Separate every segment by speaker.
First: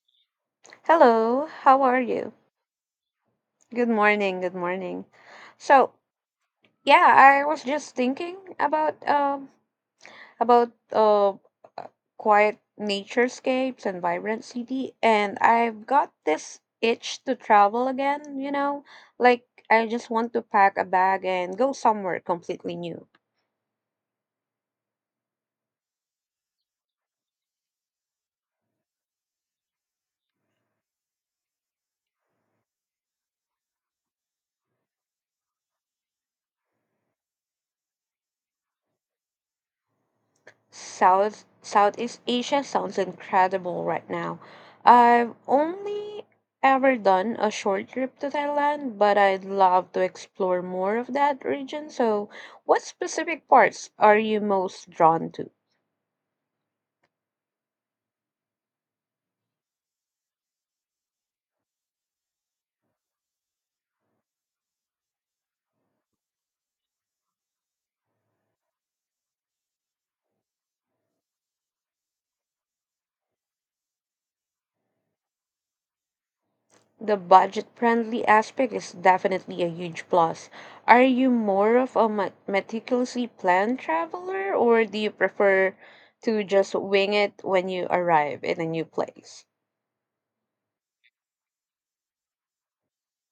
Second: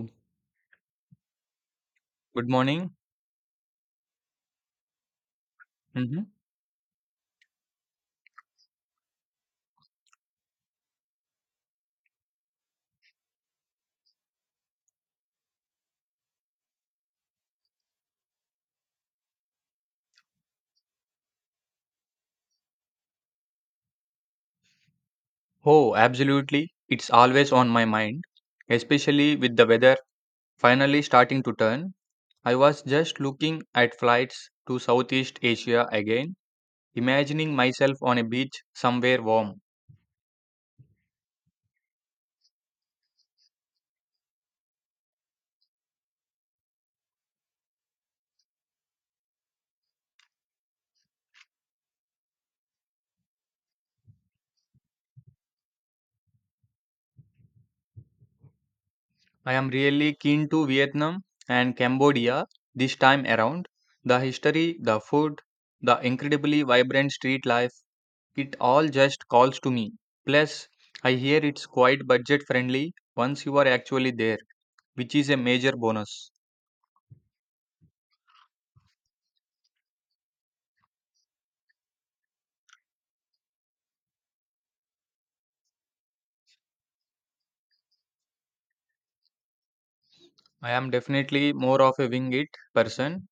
Speaker 1: Good
Speaker 2: Hello, how are you?
Speaker 1: morning.
Speaker 2: Good morning, good morning. So,
Speaker 1: Hmm.
Speaker 2: yeah, I was just thinking about about uh uh, quiet naturescapes and vibrant city, and I've got this itch to travel again, you know? Like I just want to pack a bag and go somewhere completely new.
Speaker 1: Oh, absolutely. It's always on my mind, especially with the weather finally starting to turn. I was just looking at flights to Southeast Asia again, imagining myself on a beach somewhere warm.
Speaker 2: Southeast Asia sounds incredible right now. I've only ever done a short trip to Thailand, but I'd love to explore more of that region. So, what specific parts are you most drawn to?
Speaker 1: I am really keen to Vietnam and Cambodia this time around. The history, the food, the incredibly vibrant street life, it all just calls to me. Plus, I hear it's quite budget friendly once you are actually there, which is a major bonus.
Speaker 2: The budget-friendly aspect is definitely a huge plus. Are you more of a meticulously planned traveler, or do you prefer to just wing it when you arrive in a new place?
Speaker 1: I am definitely more of a wing it person,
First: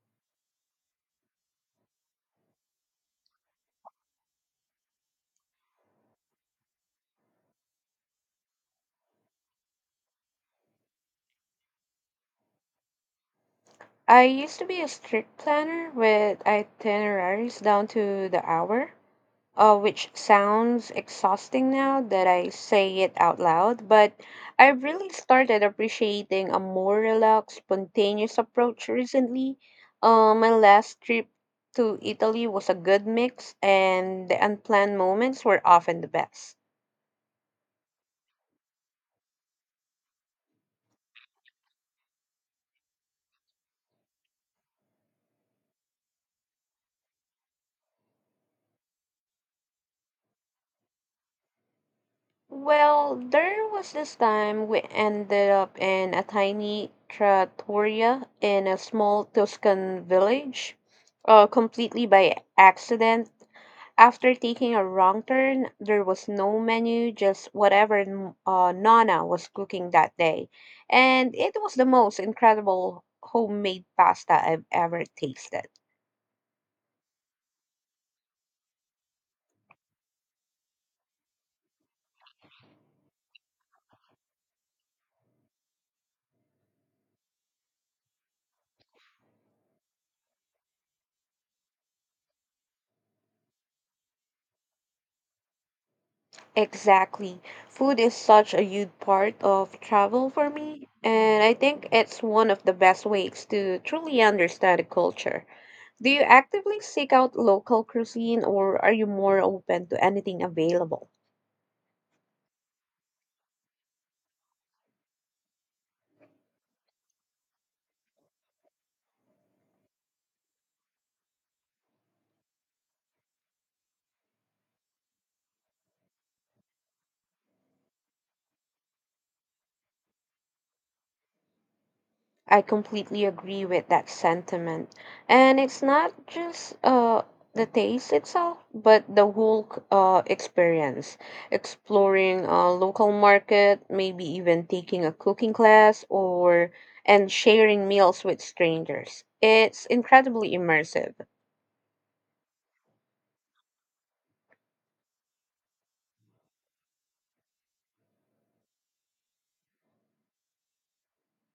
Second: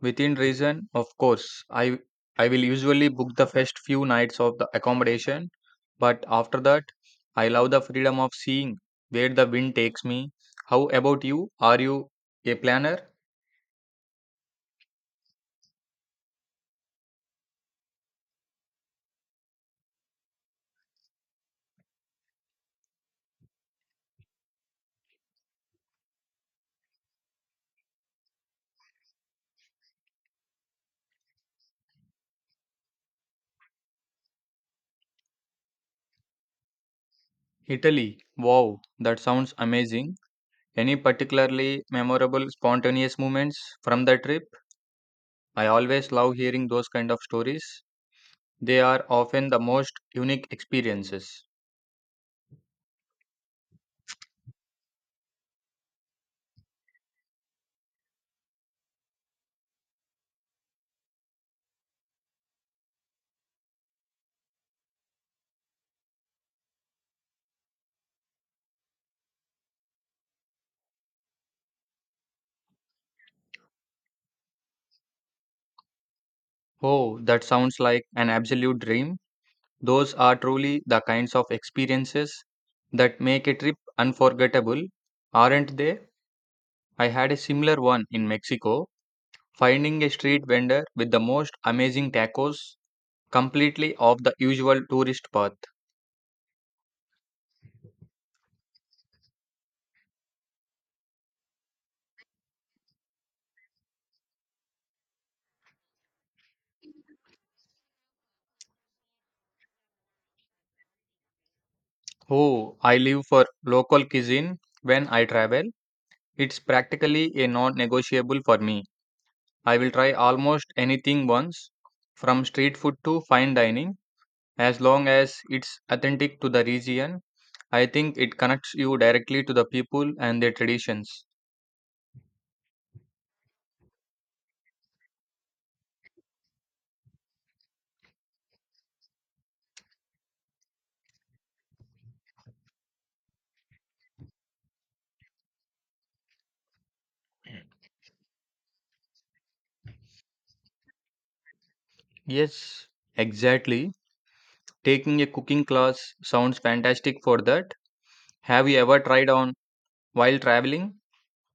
Speaker 1: within reason, of course. I I will usually book the first few nights of the accommodation, but after that, I love the freedom of seeing where the wind takes me. How about you? Are you a planner?
Speaker 2: I used to be a strict planner with itineraries down to the hour, which sounds exhausting now that I say it out loud, but I've really started appreciating a more relaxed, spontaneous approach recently. My last trip to Italy was a good mix, and the unplanned moments were often the best.
Speaker 1: Italy. Wow, that sounds amazing. Any particularly memorable spontaneous moments from the trip? I always love hearing those kind of stories. They are often the most unique experiences.
Speaker 2: Well, there was this time we ended up in a tiny trattoria in a small Tuscan village, completely by accident. After taking a wrong turn, there was no menu, just whatever Nana was cooking that day. And it was the most incredible homemade pasta I've ever tasted.
Speaker 1: Oh, that sounds like an absolute dream. Those are truly the kinds of experiences that make a trip unforgettable, aren't they? I had a similar one in Mexico, finding a street vendor with the most amazing tacos, completely off the usual tourist path.
Speaker 2: Exactly. Food is such a huge part of travel for me, and I think it's one of the best ways to truly understand a culture. Do you actively seek out local cuisine or are you more open to anything available?
Speaker 1: Oh, I live for local cuisine when I travel. It's practically a non negotiable for me. I will try almost anything once, from street food to fine dining, as long as it's authentic to the region. I think it connects you directly to the people and their traditions.
Speaker 2: I completely agree with that sentiment. And it's not just the taste itself, but the whole experience. Exploring a local market, maybe even taking a cooking class, or and sharing meals with strangers. It's incredibly immersive.
Speaker 1: Yes, exactly. Taking a cooking class sounds fantastic for that. Have you ever tried on while traveling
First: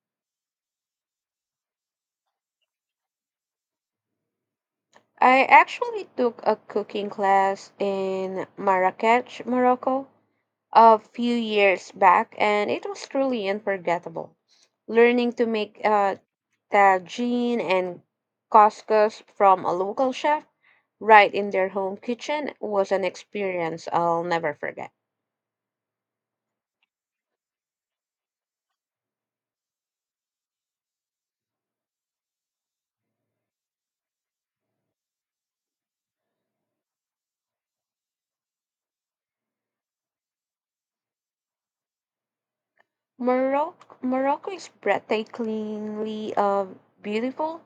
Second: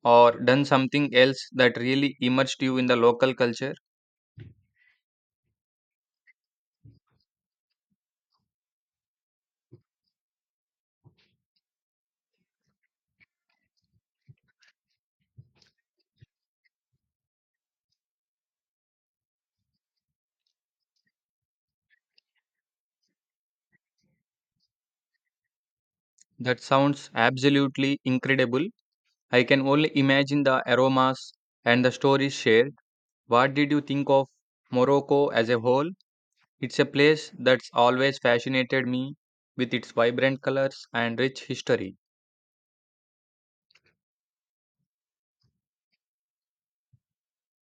Speaker 1: or done something else that really immersed you in the local culture?
Speaker 2: I actually took a cooking class in Marrakech, Morocco, a few years back, and it was truly unforgettable learning to make tagine and couscous from a local chef right in their home kitchen was an experience I'll never forget.
Speaker 1: That sounds absolutely incredible. I can only imagine the aromas and the stories shared. What did you think of Morocco as a whole? It's a place that's always fascinated me with its vibrant colors and rich history.
Speaker 2: Morocco is breathtakingly beautiful,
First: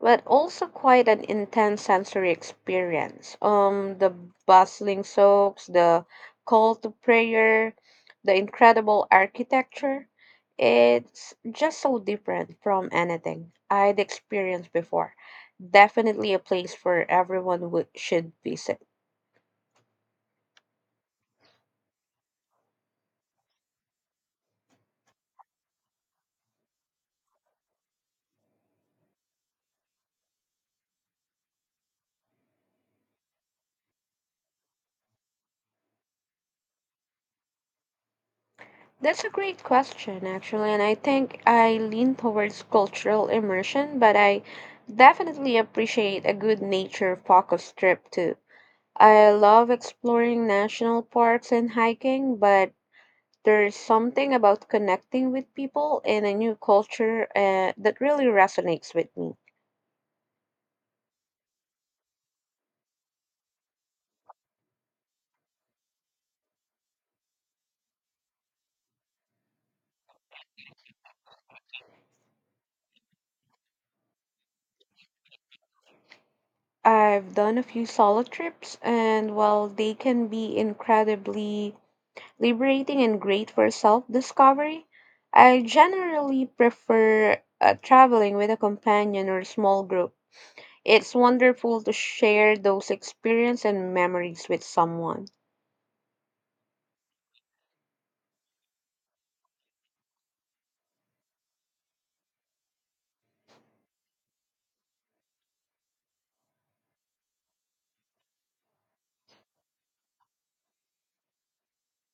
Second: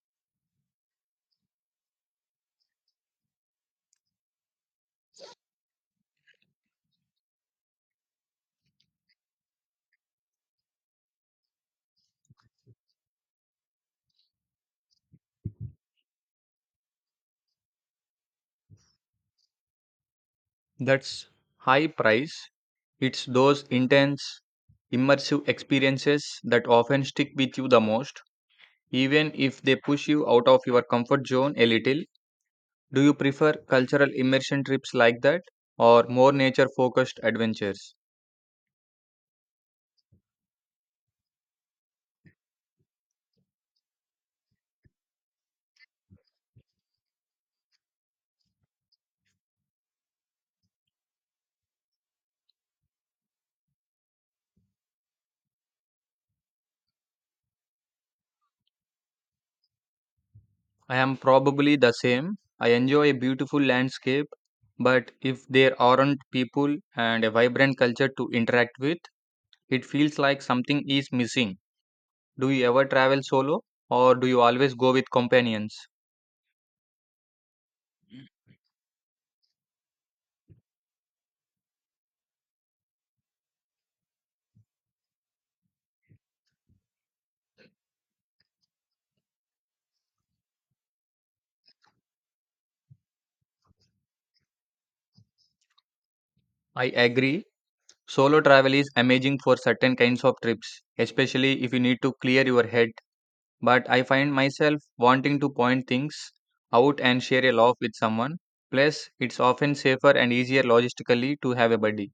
Speaker 2: but also quite an intense sensory experience. The bustling souks, the call to prayer, the incredible architecture. It's just so different from anything I'd experienced before. Definitely a place where should visit.
Speaker 1: That's high price. It's those intense, immersive experiences that often stick with you the most, even if they push you out of your comfort zone a little. Do you prefer cultural immersion trips like that or more nature focused adventures?
Speaker 2: That's a great question, actually, and I think I lean towards cultural immersion, but I definitely appreciate a good nature-focused trip too. I love exploring national parks and hiking, but there's something about connecting with people in a new culture that really resonates with me.
Speaker 1: I am probably the same. I enjoy a beautiful landscape, but if there aren't people and a vibrant culture to interact with, it feels like something is missing. Do you ever travel solo or do you always go with companions?
Speaker 2: I've done a few solo trips, and while they can be incredibly liberating and great for self discovery. I generally prefer traveling with a companion or small group. It's wonderful to share those experiences and memories with someone.
Speaker 1: I agree. Solo travel is amazing for certain kinds of trips, especially if you need to clear your head. But I find myself wanting to point things out and share a laugh with someone. Plus, it's often safer and easier logistically to have a buddy.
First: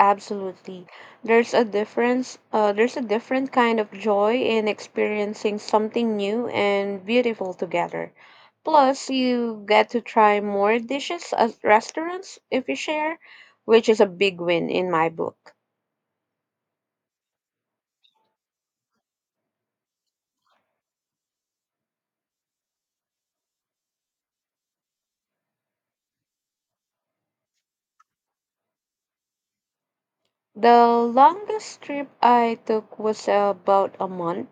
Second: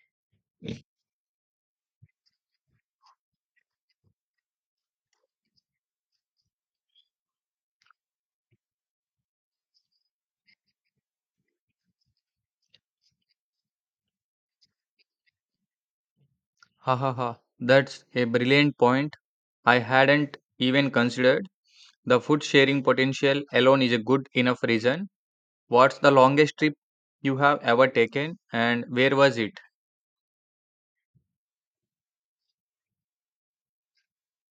Speaker 2: Absolutely. There's a different kind of joy in experiencing something new and beautiful together. Plus, you get to try more dishes at restaurants if you share, which is a big win in my book.
Speaker 1: Ha ha ha. That's a brilliant point. I hadn't even considered. The food sharing potential alone is a good enough reason. What's the longest trip you have ever taken and where was it?
Speaker 2: The longest trip I took was about a month,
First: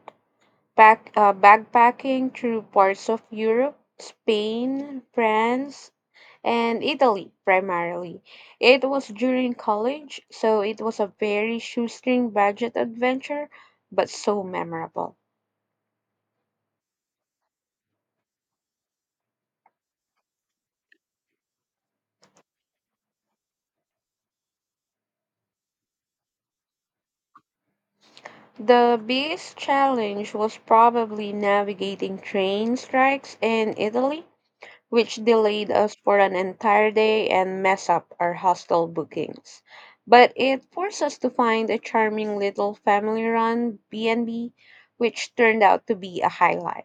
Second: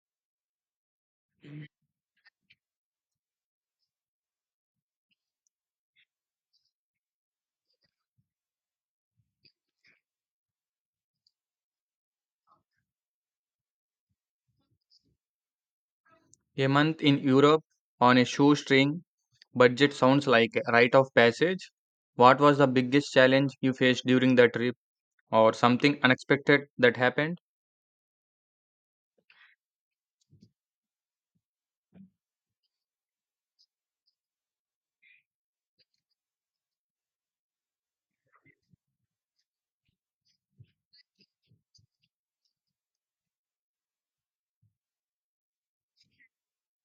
Speaker 2: backpacking through parts of Europe, Spain, France, and Italy primarily. It was during college, so it was a very shoestring budget adventure, but so memorable.
Speaker 1: A month in Europe on a shoestring budget sounds like a rite of passage. What was the biggest challenge you faced during the trip or something unexpected that happened?
Speaker 2: The biggest challenge was probably navigating train strikes in Italy, which delayed us for an entire day and messed up our hostel bookings. But it forced us to find a charming little family-run B&B, which turned out to be a highlight.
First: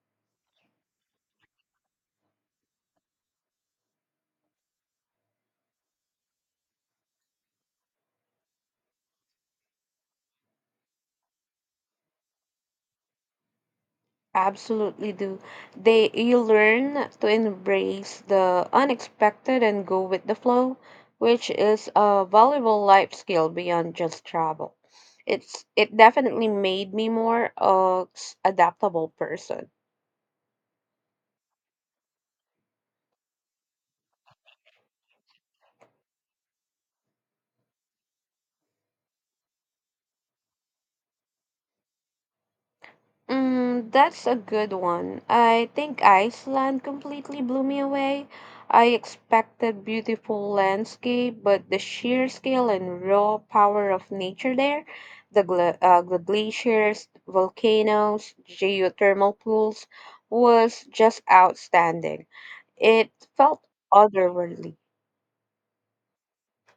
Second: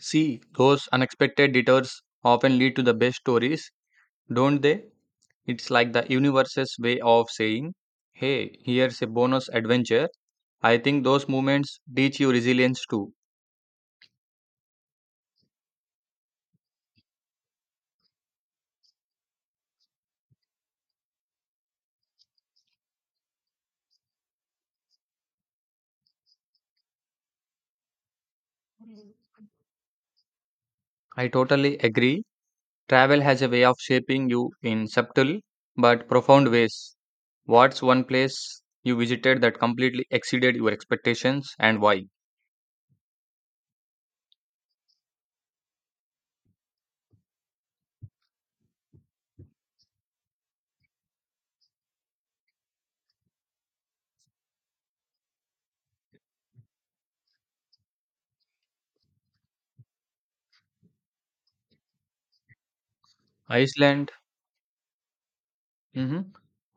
Speaker 1: See, those unexpected detours often lead to the best stories, don't they? It's like the universe's way of saying, hey, here's a bonus adventure. I think those moments teach you resilience too.
Speaker 2: Absolutely do. They You learn to embrace the unexpected and go with the flow, which is a valuable life skill beyond just travel. It definitely made me more adaptable person.
Speaker 1: I totally agree. Travel has a way of shaping you in subtle but profound ways. What's one place you visited that completely exceeded your expectations and why?
Speaker 2: Mm, that's a good one. I think Iceland completely blew me away. I expected beautiful landscape, but the sheer scale and raw power of nature there, the gla the glaciers, volcanoes, geothermal pools, was just outstanding. It felt
Speaker 1: Iceland.
Speaker 2: otherworldly.
Speaker 1: Hmm.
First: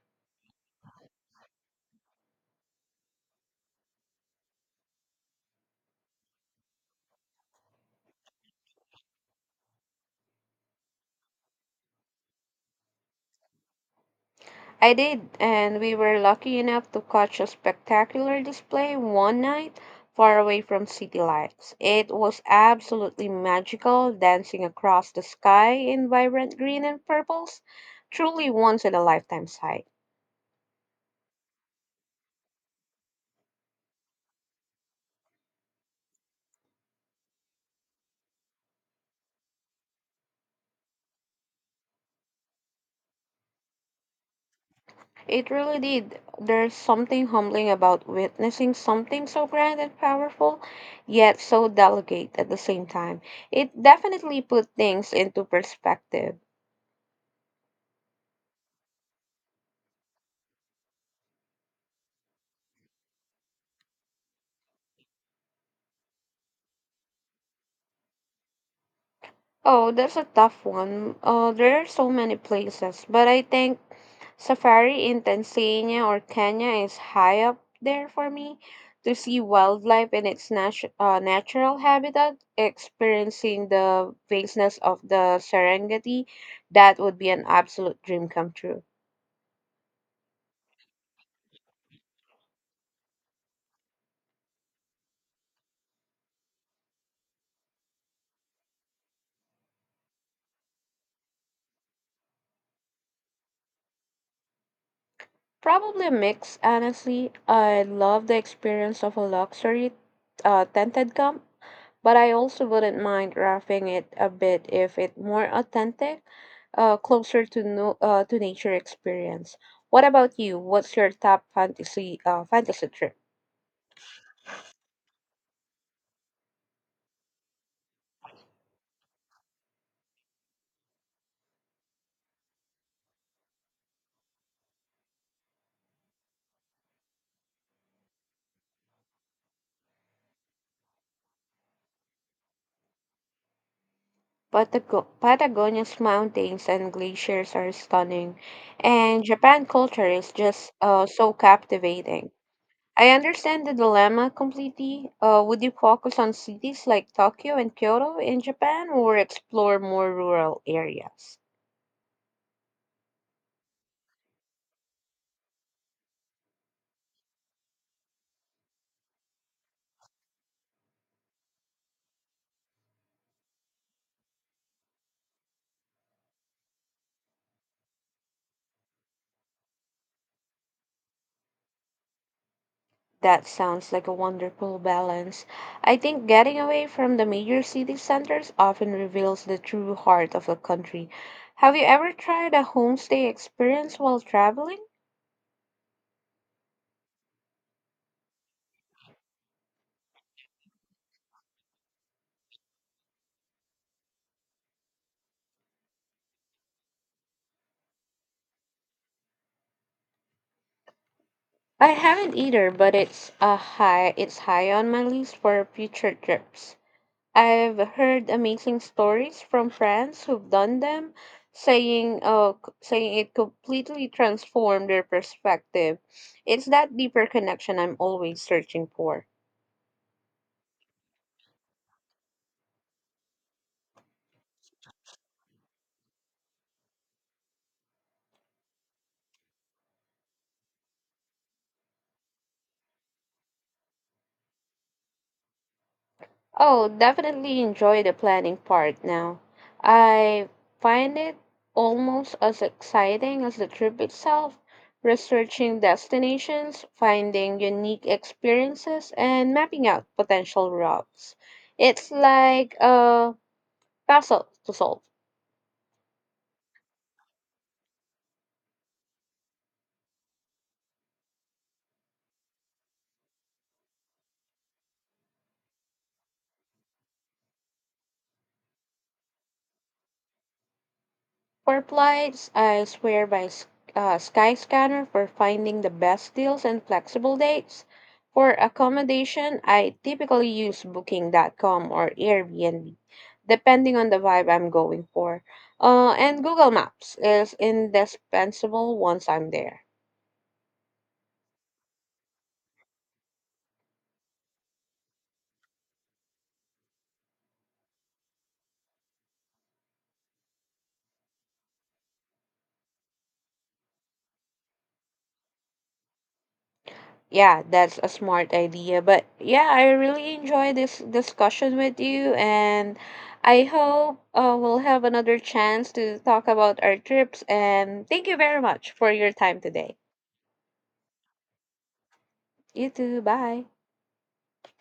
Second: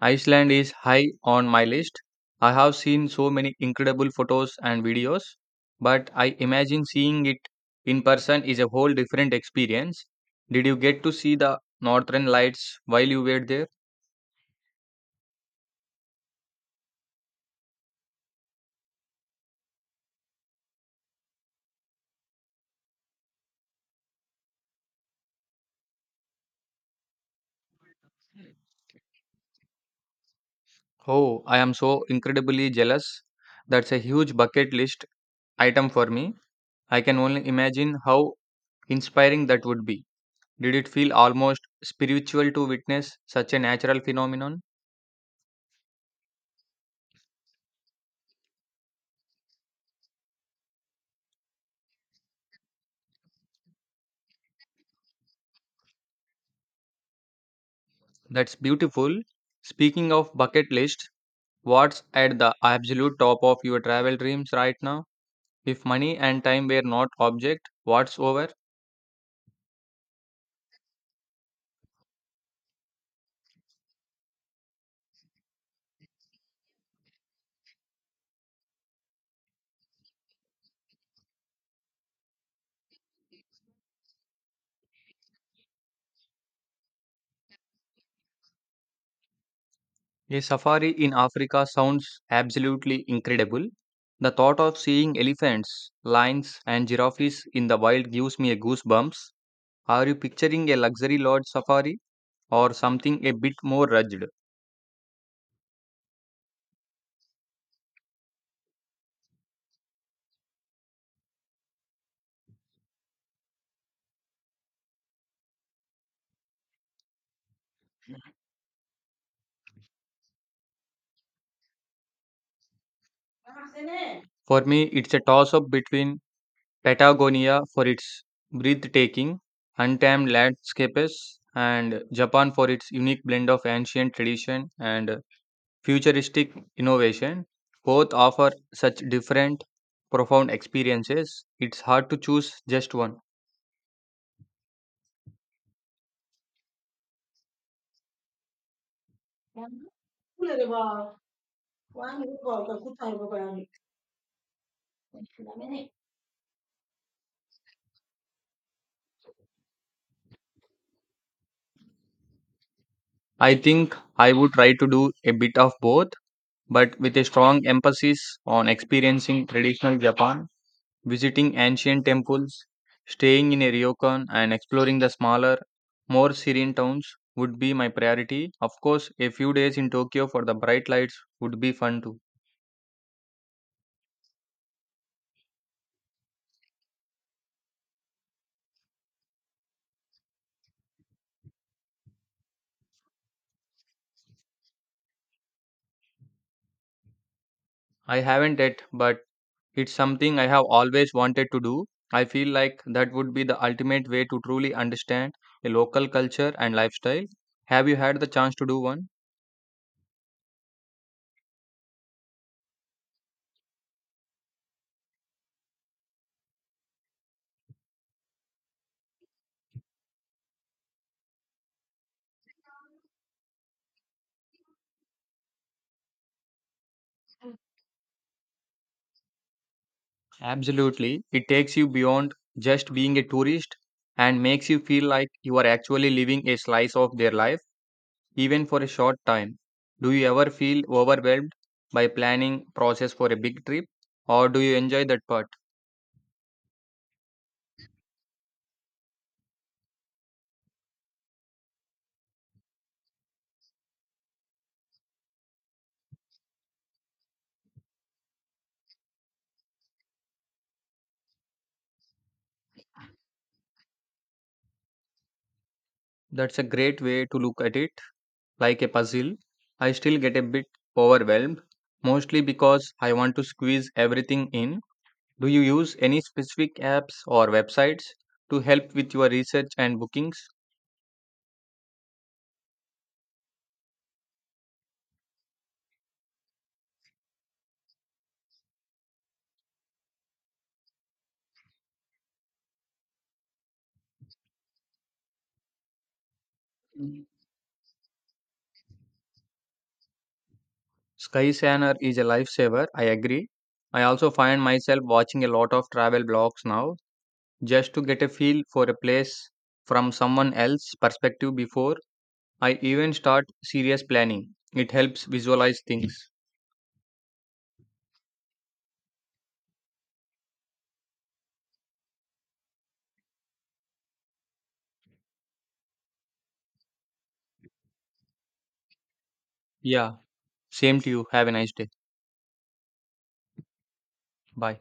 Speaker 1: Iceland is high on my list. I have seen so many incredible photos and videos, but I imagine seeing it in person is a whole different experience. Did you get to see the northern lights while you were there?
Speaker 2: I did, and we were lucky enough to catch a spectacular display one night far away from city lights. It was absolutely magical, dancing across the sky in vibrant green and purples. Truly once in a lifetime sight.
Speaker 1: Oh, I am so incredibly jealous. That's a huge bucket list item for me. I can only imagine how inspiring that would be. Did it feel almost spiritual to witness such a natural phenomenon?
Speaker 2: It really did. There's something humbling about witnessing something so grand and powerful, yet so delicate at the same time. It definitely put things into perspective.
Speaker 1: That's beautiful. Speaking of bucket list, what's at the absolute top of your travel dreams right now? If money and time were not object, what's over?
Speaker 2: Oh, that's a tough one. There are so many places, but I think safari in Tanzania or Kenya is high up there for me to see wildlife in its natural habitat, experiencing the vastness of the Serengeti. That would be an absolute dream come true.
Speaker 1: A safari in Africa sounds absolutely incredible. The thought of seeing elephants, lions, and giraffes in the wild gives me a goosebumps. Are you picturing a luxury lodge safari or something a bit more rugged?
Speaker 2: Probably a mix, honestly. I love the experience of a luxury tented camp. But I also wouldn't mind roughing it a bit if it more authentic, closer to no, to nature experience. What about you? What's your top fantasy trip?
Speaker 1: For me, it's a toss up between Patagonia for its breathtaking, untamed landscapes and Japan for its unique blend of ancient tradition and futuristic innovation. Both offer such different, profound experiences. It's hard to choose just one.
Speaker 2: Patagonia's mountains and glaciers are stunning, and Japan culture is just so captivating. I understand the dilemma completely. Would you focus on cities like Tokyo and Kyoto in Japan or explore more rural areas?
Speaker 1: I think I would try to do a bit of both, but with a strong emphasis on experiencing traditional Japan, visiting ancient temples, staying in a ryokan, and exploring the smaller, more serene towns would be my priority. Of course, a few days in Tokyo for the bright lights would be fun too.
Speaker 2: That sounds like a wonderful balance. I think getting away from the major city centers often reveals the true heart of a country. Have you ever tried a homestay experience while traveling?
Speaker 1: I haven't yet, but it's something I have always wanted to do. I feel like that would be the ultimate way to truly understand a local culture and lifestyle. Have you had the chance to do one?
Speaker 2: I haven't either, but it's a high it's high on my list for future trips. I've heard amazing stories from friends who've done them, saying it completely transformed their perspective. It's that deeper connection I'm always searching for.
Speaker 1: Absolutely. It takes you beyond just being a tourist and makes you feel like you are actually living a slice of their life even for a short time. Do you ever feel overwhelmed by planning process for a big trip or do you enjoy that part?
Speaker 2: Oh, definitely enjoy the planning part now. I find it almost as exciting as the trip itself, researching destinations, finding unique experiences, and mapping out potential routes. It's like a puzzle to solve.
Speaker 1: That's a great way to look at it like a puzzle. I still get a bit overwhelmed mostly because I want to squeeze everything in. Do you use any specific apps or websites to help with your research and bookings?
Speaker 2: For flights, I swear by Skyscanner for finding the best deals and flexible dates. For accommodation, I typically use Booking.com or Airbnb, depending on the vibe I'm going for. And Google Maps is indispensable once I'm there.
Speaker 1: Skyscanner is a lifesaver, I agree. I also find myself watching a lot of travel blogs now just to get a feel for a place from someone else's perspective before I even start serious planning. It helps visualize things.
Speaker 2: Yeah, that's a smart idea. But yeah, I really enjoy this discussion with you, and I hope we'll have another chance to talk about our trips. And thank you very much for your time today.
Speaker 1: Yeah, same to you. Have a nice day.
Speaker 2: You too. Bye.
Speaker 1: Bye.